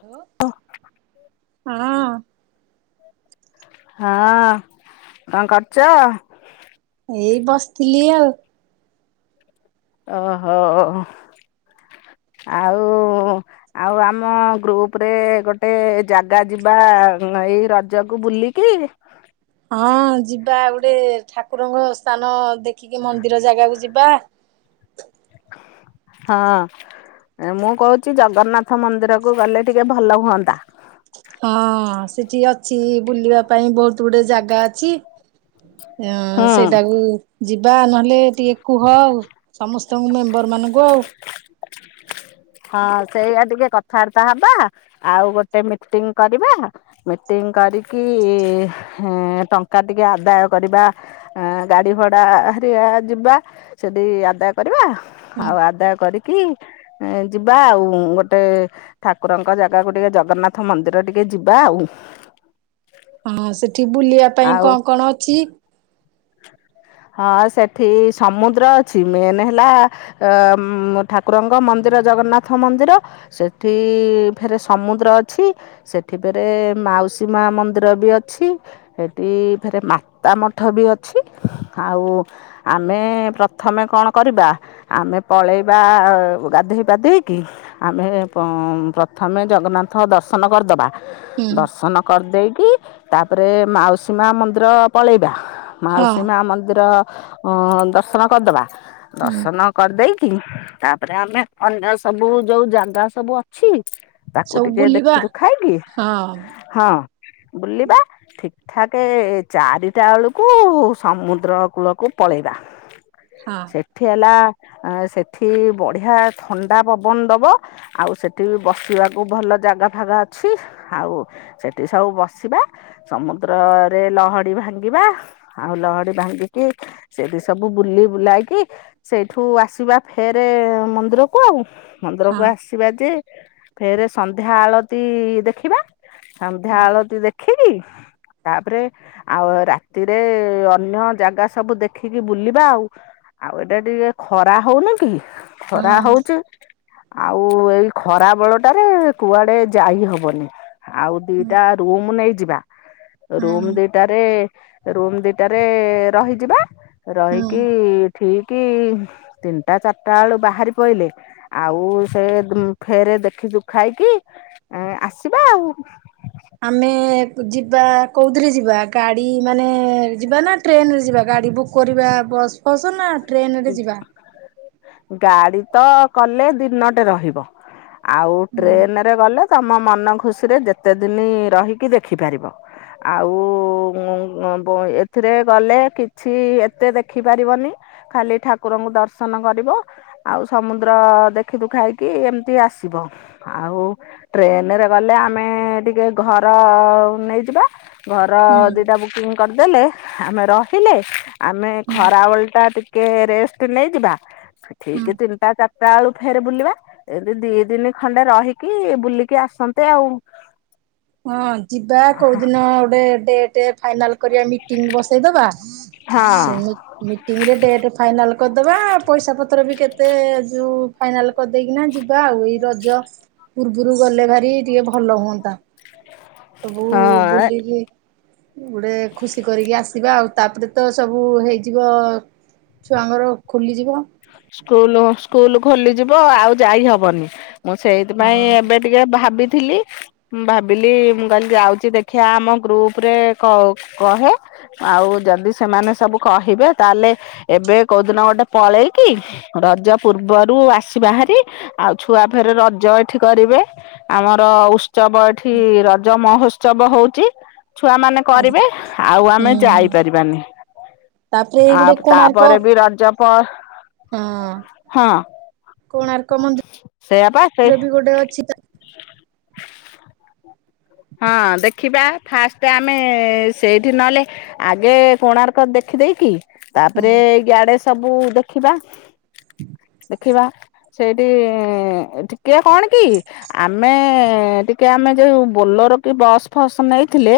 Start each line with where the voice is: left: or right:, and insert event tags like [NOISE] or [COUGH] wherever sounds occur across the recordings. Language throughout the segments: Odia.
right: ହାଲୋ ହଁ।
left: ହଁ କଣ କରୁଛ?
right: ଏଇ ବସିଥିଲି ଆଉ
left: ଓହୋ ଆଉ ଆଉ ଆମ ଗ୍ରୁପ ରେ ଗୋଟେ ଜାଗା ଯିବା ଏଇ ରଜକୁ ବୁଲିକି
right: ହଁ ଯିବା ଗୋଟେ ଠାକୁରଙ୍କ ସ୍ଥାନ ଦେ ଦେଖିକି ମନ୍ଦିର ଜାଗାକୁ ଯିବା। [INAUDIBLE]
left: ହଁ ମୁଁ କହୁଛି ଜଗନ୍ନାଥ ମନ୍ଦିର କୁ ଗଲେ ଟିକେ ଭଲ ହୁଅନ୍ତା।
right: ହଁ ସେଠି ଅଛି ବୁଲିବା ପାଇଁ ବହୁତ ଆ ଗୁଟେ ଜାଗା ଅଛି ଉଁ
left: ହୁଁ।
right: ସେଇଟାକୁ ଯିବା। ଯିବା ନହେଲେ ଉଁ ଟିକେ କୁହ ଆଉ ସମସ୍ତେ ତମ ମେମ୍ବର ମାନଙ୍କୁ ଆଉ
left: ହଁ ସେଇଆ ଟିକେ କଥାବାର୍ତ୍ତା ହବା ଆଉ ଗୋଟେ ମିଟିଂ କରିବା ମିଟିଂ କରିକି ଟଙ୍କା ଟିକେ ଆଦାୟ କରିବା ଗାଡି ଭଡାଆ ଯିବା ସେଠିକି ଆଦାୟ କରିବା
right: ହୁଁ।
left: ଆଉ ଆଦାୟ କରିକି ଯିବା ଆଉ ଗୋଟେ ଠାକୁରଙ୍କ ଜାଗାକୁ ଟିକେ ଜଗନ୍ନାଥ ମନ୍ଦିର ଟିକେ ଯିବା ଆଉ
right: ହଁ ସେଠି ଏଠି ବୁଲିବା ପାଇଁ
left: ଆଉ
right: କଣ କଣ ଅଛି।
left: ହଁ ସେଠି ସମୁଦ୍ର ଅଛି ମେନ୍ ହେଲା ଉଁ ଠାକୁରଙ୍କ ମନ୍ଦିର ଜଗନ୍ନାଥ ମନ୍ଦିର ସେଠି ଫେରେ ସମୁଦ୍ର ଅଛି ସେଠି ଫରେ ମାଉସୀ ମା ମନ୍ଦିର ବି ଅଛି ସେଠି ଫରେ ମାତା ମଠ ବି ଅଛି ଆଉ ଆମେ ପ୍ରଥମେ କଣ କରିବା ଆମେ ପଳେଇବା ଗାଧେଇ ପାଧେଇକି ଆମେ ପ୍ରଥମେ ଜଗନ୍ନାଥ ଦର୍ଶନ କରିଦେବା।
right: ହୁଁ
left: ଦର୍ଶନ କରିଦେଇ କି ତାପରେ ମାଉସୀ ମା ମନ୍ଦିର ପଳେଇବା।
right: ହଁ
left: ମାଉସୀ ମା ମନ୍ଦିର। ଅ ଦର୍ଶନ କରିଦବା।
right: ହୁଁ
left: ଦର୍ଶନ କରିଦେଇ କି ତାପରେ ଆମେ ଅନ୍ୟ ସବୁ ଯୋଉ ଜାଗା ସବୁ ଅଛି। ତାକୁ
right: ସବୁ
left: ଟିକେ
right: ବୁଲିବା
left: ଦେଖିଛୁ ଖାଇକି
right: ହଁ
left: ହଁ। ବୁଲିବା ଠିକ ଠାକ ଚାରିଟା ବେଳକୁ କୁ ସମୁଦ୍ର କୂଳକୁ ପଳେଇବା।
right: ହଁ।
left: ସେଠି ହେଲା ଆ ସେଠି ବଢିଆ ଥଣ୍ଡା ପବନ ଦବ ଆଉ ସେଠି ବସିବାକୁ ଭଲ ଜାଗା ଫାଗା ଅଛି ଆଉ ସେଠି ସବୁ ବସିବା ସମୁଦ୍ରରେ ଲହଡି ଭାଙ୍ଗିବା। ଆଉ ଲହଡି ଭାଙ୍ଗିକି ସେଠି ସବୁ ବୁଲି ବୁଲାଇକି ସେଇଠୁ ଆସିବା ଫେର ମନ୍ଦିରକୁ ଆଉ ମନ୍ଦିର କୁ
right: ହଁ
left: ଆସିବା ଯେ। ଫେରେ ସନ୍ଧ୍ୟା ଆଳତି ଦେଖିବା। ସନ୍ଧ୍ୟା ଆଳତି ଦେଖ ଖିରି ତାପରେ ଆଉ ରା ରାତିରେ ଅନ୍ୟ ଜାଗା ସବୁ ଦେଖିକି ବୁଲିବା ଆଉ ଆଉ ଏଇଟା ଟିକେ ଖରା ହଉନି କି।
right: ହଁ
left: ଖରା ହଉଚି। ଆଉ ଏଇ ଖରା ବେଳ ଟାରେ କୁଆଡେ ଯାଇ ହବନି ଆଉ
right: ହୁଁ
left: ଦିଟା ରୁମ୍ ନେଇଛି ଯିବା
right: ହୁଁ
left: ରୁମ୍ ଦିଟାରେ ରୁମ ଦିଟାରେ ରହିଯିବା।
right: ହୁଁ।
left: ରହିକି। ଠିକ ତିନିଟା ଚାରିଟା ବେଳୁ ବାହାରି ପଡ଼ିଲେ ଆଉ ସେ ଫେରେ ଦେଖି ଦୁଖାଇକି ଆସିବା ଆଉ
right: ଆମେ ଯିବା କୋଉଥିିରେ ଯିବା ଗାଡି ମାନେ ଯିବା ନା ଟ୍ରେନରେ ଯିବା ଗାଡି ବୁକ୍ କରିବା ବସ୍ ହସ ନା ଟ୍ରେନ ରେ ଯିବା
left: ଗାଡି ତ କଲେ ଦିନଟେ ରହିବ ଆଉ
right: ହୁଁ
left: ଟ୍ରେନରେ ଗଲେ ତୁମ ମନ ଖୁସିରେ ଯେତେ ଦିନ ରହିକି ଦେଖିପାରିବ ଆଉ ଏଥିରେ ଗଲେ କିଛି ଏତେ ଦେଖିପାରିବନି ଖାଲି ଠାକୁରଙ୍କୁ ଦର୍ଶନ କରିବ ଆଉ ସମୁଦ୍ର ଦେଖିଦୁଖାଇକି ଏମତି ଆସିବ ଆଉ ଟ୍ରେନରେ ଗଲେ ଆମେ ଟିକେ ଘର ନେଇଯିବା ଘର ଦୁଇଟା
right: ହୁଁ
left: ବୁକିଂ କରିଦେଲେ ଆମେ ରହିଲେ ଆମେ ଖରାବେଳ ଟିକେ ରେଷ୍ଟ ନେଇଯିବା
right: ହୁଁ।
left: ଠିକ ତିନିଟା- ତା ବେଳୁ ଫେର ବୁଲିବା ଏମତି ଦି ଦିନ ଖଣ୍ଡେ ରହିକି ବୁଲିକି ଆସନ୍ତେ ଆଉ-
right: ହଁ ଯିବା କୋଉଦିନ ଗୋଟେଡ- ଫାଇନାଲ କରିବା ମିଟିଂ ବସେଇ ଦେବା।
left: ହଁ
right: ସେ ମିଟିଂ ରେ ଡେଟ ଫାଇନାଲ କରିଦବା ପଇସା ପତ୍ର ବି କେତେ- ମତେ ଯୋଉ ଫାଇନାଲ କରିଦେଇକିନା ଯିବା ଆଉ ଏଇ ରଜ ପୂର୍ବରୁ ଗଲେ ଭାରି ଟିକେ ଭଲ ହୁଅନ୍ତା- ସବୁ
left: ହଁ
right: ବୁଲି- ଗୋଟେ ଖୁସି କରିକି ଆସିବା ଆଉ- ତାପରେ ତ ସବୁ ହେଇଯିବ ଛୁଆଙ୍କର ଖୋଲିଯିବ-
left: ସ୍କୁଲ ସ୍କୁଲ ଖୋଲିଯିବ ଆଉ ଯାଇ ହବନି- ମୁଁ ସେଇଥିପାଇଁ
right: ହଁ
left: ଏବେ ଟିକେ ଭାବି- ଥିଲି ଭାବିଲି ମୁଁ କହିଲି ଯାଉଛି ଦେଖିବା ଆମ ଗ୍ରୁପ ରେ କହେ ଆଉ ଯଦି ସେମାନେ ସବୁ କହିବେ ତାହେଲେ ଏବେ କୋଉ ଦିନ ଗୋଟେ ପଳେଇ- କି ରଜ ପୂର୍ବରୁ ଆସି ବାହାରି ଆଉ ଛୁଆ ଫେର ରଜ ଏଠି କରିବେ ଆମର ଉତ୍ସବ ଏଠି ରଜ ମହୋତ୍ସବ ହଉଛି- ଛୁଆ ମାନେ
right: ଆଜ୍ଞା
left: କରିବେ ଆଉ ଆମେ
right: ହୁଁ
left: ଯାଇପାରିବାନି
right: ତାପରେ
left: ଆଉ
right: ଗୋଟେ କୋଣାର୍କ
left: ତାପରେ ବି ରଜ- ପ-
right: ହଁ
left: ହଁ
right: କୋଣାର୍କ
left: ସେଇଆପା ସେ
right: ମନ୍ଦି ମି ବି ଗୋଟେ ଅଛି ତ-
left: ହଁ ଦେଖିବା ଫାଷ୍ଟ ଆମେ ସେଇଠି ନହେଲେ ଆଗେ କୋଣାର୍କ ଦେଖିଦେଇକି-
right: ହୁଁ
left: ତାପରେ ଏଇ ଗାଡେସ- ସବୁ ଦେଖିବା ଦେଖିବା ସେଇଠି ଟିକେ କଣ କି ଆମେ ଟିକେ ଆମେ ଯୋଉ- ବୋଲର କି ବସ୍ ଫସ୍ ନେଇଥିଲେ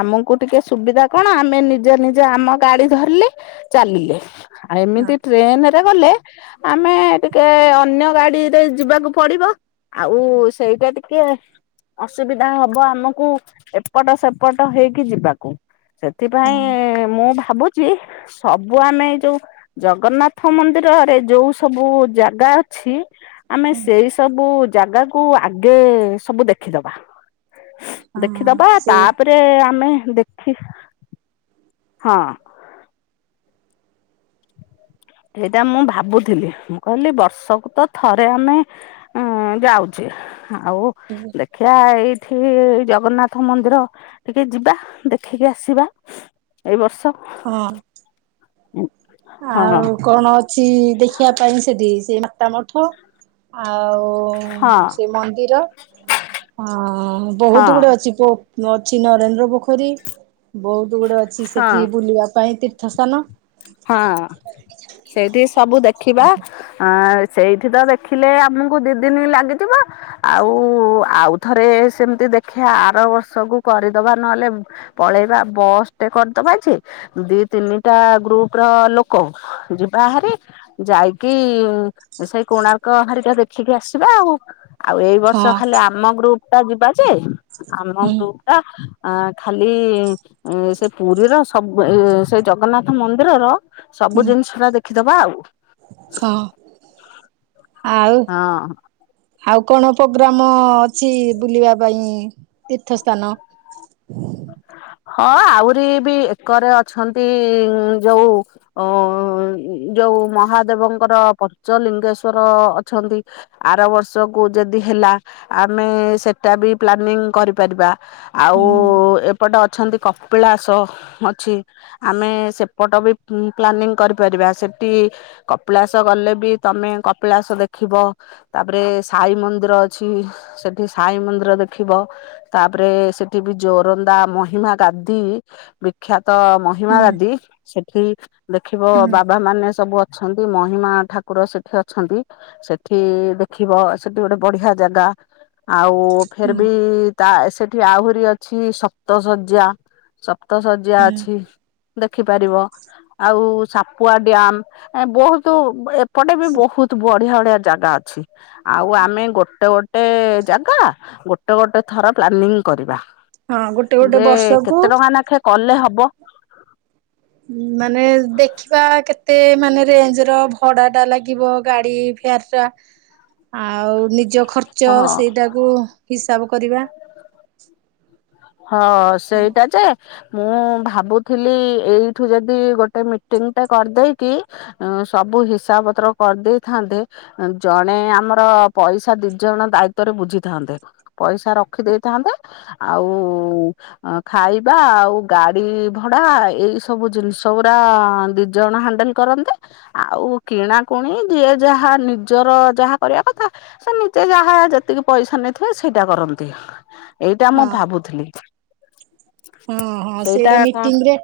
left: ଆମକୁ ଟିକେ ସୁବିଧା କଣ ଆମେ ନିଜେ ନିଜେ ଆମ ଗାଡି ଧରିଲେ ଚାଲିଲେ- ଆ
right: ହଁ
left: ହେମିତି ଟ୍ରେନ- ଗଲେ ଆମେ ଟିକେ ଅନ୍ୟ ଗାଡିରେ ଯିବାକୁ ପଡିବ ଆଉ ସେଇଟା ଟିକେ ଅସୁବି ଧା ହବ ଆମକୁ ଏପଟ ସେପଟ ହେଇକି ଯିବାକୁ। ସେଥିପାଇଁ
right: ହଁ
left: ମୁଁ ଭା ଭାବୁଛି ସବୁ ଆମେ ଯୋଉ ଜଗନ୍ନାଥ ମନ୍ଦିରରେ ଯୋଉ ସବୁ ଜାଗା ଅଛି। ଆମେ ସେଇ ସବୁ- ଜାଗାକୁୁ ଆଗେ ସବୁ ଦେଖିଦବା।
right: ହଁ
left: ଦେଖିଦବା
right: ସେ
left: ତାପରେ ଆମେ। ଦେଖେ ହଁ। ଏଇଟା ମୁଁ ଭାବୁଥିଲି ମୁଁ କହିଲି ବର୍ଷକୁ ତ ଥରେ ଆମେ ଯାଉଛେ- ଆଉ
right: ହଁ
left: ଦେଖିବା ଏଇ। ଥିବି ଜଗନ୍ନାଥ ମନ୍ଦିର ଟିକେ ଯିବା ଦେଖିକି ଆସିବା ଏଇ ବର୍ଷ।।
right: ହଁ।
left: [UNINTELLIGIBLE] ହଁ
right: ଆଉ କଣ ଅଛି। ଦି ଦେଖିବା ଟାଇମ ସେଠି ସେ ତମଠୁ। ଆଉ
left: ହଁ
right: ସେ ମନ୍ଦିର ଅ ବହୁତ
left: ହଁ
right: ଗୁଡେ ଅଛି ପୋ ଅଛି ନରେନ୍ଦ୍ର ପୋଖରୀ ବହୁତ। ଦେଉଳ ଅଛି ସେଠି
left: ହଁ
right: ବୁଲିବା ପାଇଁ ତିର ଥ ସ୍ତାନ।
left: ହଁ ସେଇଠି ସବୁ ଦେଖିବା ଆ ସେଇଠି ତ ଦେଖିଲେ ଆମକୁ ଦି ଦିନି ଲାଗିଯିବ ଆଉ ଆଉଥରେ ସେମିତି ଦେଖିବା ଆର ବର୍ଷକୁ କରିଦବା ନହେଲେ ପଳେଇବା ବସ୍ ଟେ କରିଦବା ଯେ ଦି ତିନିଟା ଗ୍ରୁପ୍ ର ଲୋକ ଯିବା ହାରି ଯାଇକି ସେଇ କୋଣାର୍କ ହାରିକା ଦେଖିକି ଆସିବା ଆଉ ଆଉ ଏଇ ବର୍ଷ
right: ହଁ
left: ଖାଲି ଆମ ଗ୍ରୁପ। ଟା ଯିବା। ଯେ ଆମ
right: ହୁଁ
left: ଗ୍ରୁପ ଟା। ଆ ଖାଲି। ଏ ସେ ପୁରୀର ସ ସବୁ ଏ ସେ ଜଗନ୍ନାଥ ମନ୍ଦିର ର ର।
right: ହୁଁ
left: ସବୁ ଜିନିଷ ଟା ଦେଖ ରଖିଦବା ଆଉ
right: ହଁ। ଆଉ ଆଉ,
left: ହଁ
right: ଆଉ କଣ ପୋଗ୍ରାମ ଅଛି ବୁଲିବା ପାଇଁ ତୀର୍ଥ ସ୍ଥାନ?
left: ହଁ ଆହୁରି ବି ଏକରେ ଅଛନ୍ତି ଯଉ ଅ ଯୋଉ ମହାଦେବଙ୍କର ପଞ୍ଚଲିଙ୍ଗେଶ୍ଵର ଅଛନ୍ତି। ଆର ବର୍ଷକୁ ଯଦି ହେଲା ଆମେ ସେଟା ବି ପ୍ଲାନିଂ କରିପାରିବା।
right: ହୁଁ
left: ଆଉ ସେପଟ ଅଛନ୍ତି କପିଳାସ ଅଛି। ଆମେ ସେପଟ ବି ପ୍ଲାନିଂ କରିପାରିବା, ସେଠି କପିଳାସ ଗଲେ ବି ତମେ କପିଳାସ ଦେଖିବ। ତାପରେ ସାଇ ମନ୍ଦିର ଅଛି। ସେଠି ସାଇ ମନ୍ଦିର ଦେଖିବ। ତାପରେ ସେଠି ବି ଜୋ ରନ୍ଦା ମହିମା ଗାଦି ବିଖ୍ୟାତ। ତ ମହିମା
right: ହୁଁ
left: ଦାଦି ସେଠ ଠିକ। ଦେଖିବ
right: ହୁଁ
left: ବାବା ମାନେ ସବୁ ଅ ଅଛନ୍ତି। ମହିମା ଠାକୁର ସେଠି ଅଛନ୍ତି। ସେଠି ଦେଖିବ ସେଠି ଗୋଟେ ବଢିଆ ଜାଗା ଆଉ ଫେର୍
right: ହୁଁ
left: ବି ତା ସେଠି ଆହୁରି ଅଛ ଛି ସପ୍ତ ଶଯ୍ୟା। ସ ସପ୍ତ ଶଯ୍ୟା ଅଛି ଦେଖ୍ ରଖିପାରିବ ଆଉ ସାପୁଆ ଡ୍ୟାମ ଏ ବହୁତ ଏ ଏପଟେ ବି ବହୁତ ବଡ୍ ଭଳିଆ ଜାଗା ଅଛି। ଆଉ ଆମେ ଗୋଟେ ଗୋଟ ଟେ ଜାଗା ଗୋଟେ ଗୋଟେ ଥର ପ୍ଲାନିଂ କରିବା।
right: ହଁ ଗୋଟେ ଗୋଟେ
left: ଯେ
right: ବର୍ଷକୁ
left: କେତେ ଟଙ୍କା ନାଖେ କଲେ ହବ?
right: ମାନେ ଦେଖିବା କେତେ ମାନେ ରେଞ୍ଜ ର ଭଡା ଟା ଲାଗିବ ଗାଡି ଫେୟାର ଟା। ଆଉ ନିଜ ଖର୍ଚ୍ଚ
left: ହଁ।
right: ସେଇଟାକୁ ହିସାବ କରିବା। [INAUDIBLE]
left: ହଁ ସେଇଟା ଯେ ମୁଁ ଭାବୁଥିଲି ଏଇଠୁ ଯଦି ଗୋଟେ ମିଟିଂ ଟା କରଦେଇକି ସବୁ ହିସାବ ପତ୍ର କରିଦେଇଥାନ୍ତେ। ଜଣେ ଆମର ପଇସା ଦିଇଜଣ ଦାୟିତ୍ୱରେ ବୁଝିଥାନ୍ତେ। ପଇସା ରଖି ଦେଇଥାନ୍ତେ ଆଉ ଆଉ ଖାଇବା ଆଉ ଗାଡି ଭଡା ଏଇ ସବୁ ଜିନିଷ ଗୁଡା ଦି ଜଣ ହାଣ୍ଡେଲ କରନ୍ତି। ଆଉ କିଣାକୁଣି ଯିଏ ଯାହା ନିଜର ଯାହା କରିବା କଥା ସେ ନିଜେ ଯାହା ଯେତିକି ପଇସା ନେଇଥିବେ ସେଇଟା କରନ୍ତି। ଏଇଟା ମୁଁ
right: ହଁ
left: ଭାବୁଥିଲି।
right: ହଁ ହଁ ସେଇଟା ମିଟିଂରେ,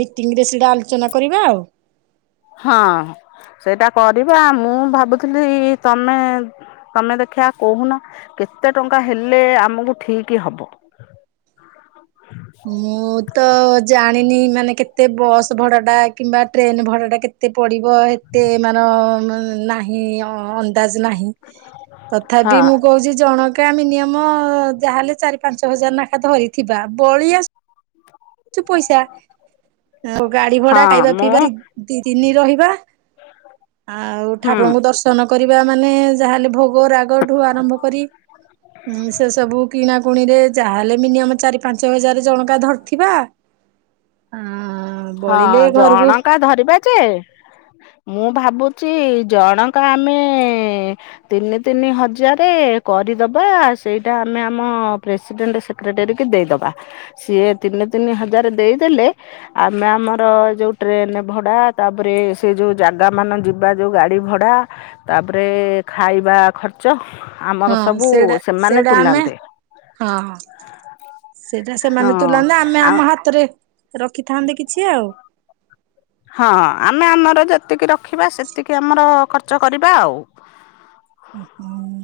right: ମିଟିଂରେ ସେଇଟା ଆଲ ଚନା କରିବା ଆଉ।
left: ହଁ ସେଇଟା କରିବା ମୁଁ ଭାବୁଥିଲି ତମେ ତମେ ଦେଖିବା କହୁନ, କେତେ ଟଙ୍କା ହେଲେ ଆମକୁ ଠିକ ହବ।
right: ମୁଁ ତ ଜାଣିନି ମାନେ କେତେ ବସ୍ ଭଡ଼ାଟା କିମ୍ବା ଟ୍ରେନ୍ ଭଡ଼ାଟା କେତେ ପଡ଼ିବ? ଏତେ ମାନ ନାହିଁ ଅ ନ୍ଦାଜ ନାହିଁ।
left: ହଁ
right: ତଥାପି ମୁଁ କହୁଛି ଜଣ କା ମିନିୟମ୍ ଯାହାହେଲେ ଚାରି ପାଞ୍ଚ ହଜାର ନାଖା ଧରିଥିବା। ବଳି ଆସୁ ପଇସା ଆଉ ଗାଡି ଭଡା
left: ହଁ
right: ଖାଇବା ପିଇବା
left: ମୁଁ
right: ଦି -ଦି ତିନି ରହିବା ଆଉ
left: ହୁଁ
right: ଠାକୁରଙ୍କୁ ଦର୍ଶନ କରି କରିବା ମାନେ ଯାହେଲେ ଭୋ ଗ ରାଗଠୁ ଆରମ୍ଭ କରି ଉଁ, ସେ ସବୁ କିଣା କୁଣିରେ ଯାହା ହେଲେ ମିନିୟମ ଚାରି ପାଞ୍ଚ ହଜାର ଜଣଙ୍କା ଧରିଥିବା, ଅଁ,
left: ହଁ ଜଣଙ୍କା ଧରିବା ଯେ ମୁଁ ଭାବୁଚି ଜଣକା ଆମେ ତିନି ତିନି ହଜାରେ କରିଦବା ସେଇଟା ଆମେ ଆମ ପ୍ରେସିଡେଣ୍ଟ ସେକ୍ରେଟେରୀ କି ଦେଇଦବା। ସିଏ ତିନି ତିନି ହଜାର ଦେଇଦେଲେ ଆମେ ଆମର ଯୋଉ ଟ୍ରେନ୍ ଭଡ଼ା ତାପରେ ସେ ଯୋଉ ଜାଗା ମାନ ଯିବା ଯୋଉ ଗାଡ଼ି ଭଡ଼ା ତାପରେ ଖାଇବା ଖର୍ଚ୍ଚ ଆମର
right: ହଁ
left: ସବୁ
right: ସେଇଟା
left: ସେମାନେ
right: ସେଇଟା ଆମେ
left: ତୁଲାନ୍ତେ
right: ହଁ ସେ ସେଇଟା
left: ହଁ
right: ସେମାନେ ତୁଲାନ୍ତେ ଆମେ
left: ଆଉ
right: ଆମ ହାତରେ ରଖିଥାନ୍ତେ କିଛି ଆଉ।
left: ହଁ ଆମେ ଆମର ଯେତିକି ର ରଖିବା ସେତିକି ଆମର ଖର୍ ଚ କରିବା ଆଉ।
right: ଅଁ, ହଁ।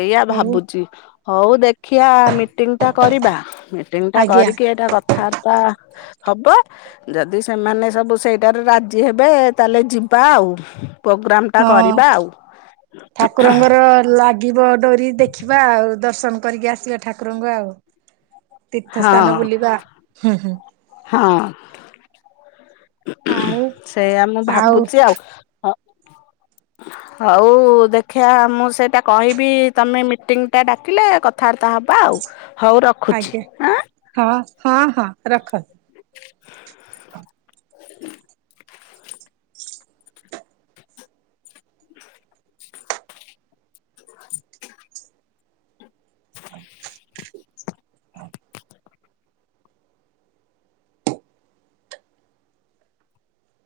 left: ଏଇଆା ଭାବୁଛି ହଉ ଦେ ଖିଆ ମିଟିଙ୍ଗ ଟା କରିବା ମିଟିଙ୍ଗ ଟା
right: ଆଜ୍ଞା
left: କରିକି ଏଇଟା କଥାବାର୍ତ୍ତା ହବ ଯଦି ସେମାନେ ସବୁ ସେଇଟାରେ ରାଜି ହେବେ ତାହେଲେ ଯିବା ଆଉ। ପ୍ରୋଗ୍ରାମ ଟା
right: ହଁ
left: କରିବା ଆଉ
right: ଠାକୁରଙ୍କର ଲାଗିବ ଡୋରି ଦେଖିବା ଆଉ ଦର୍ଶନ କରିକି ଆସିବା ଠାକୁରଙ୍କୁ ଆଉ। ତୀର୍ଥ
left: ହଁ
right: ସ୍ଥାନ ବୁଲିବା, ହୁଁ, ହୁଁ
left: ହଁ।
right: ଆଉ
left: ସେଇଆା ମୁଁ ଭାବୁଛି ଆଉ ଅ ହଉ ଦେଖିବା ମୁଁ ସେଟା କହିବି ତମେ ମିଟିଂ ଟା ଡାକିଲେ କଥାବାର୍ତ୍ତା ହବା ଆଉ। ହଉ ରଖୁଚି।
right: ଆଜ୍ଞା
left: ଆଁ,
right: ହଁ ହଁ ହଁ ରଖ।
left: [UNINTELLIGIBLE] [UNINTELLIGIBLE]
right: ହଁ, ହଁ।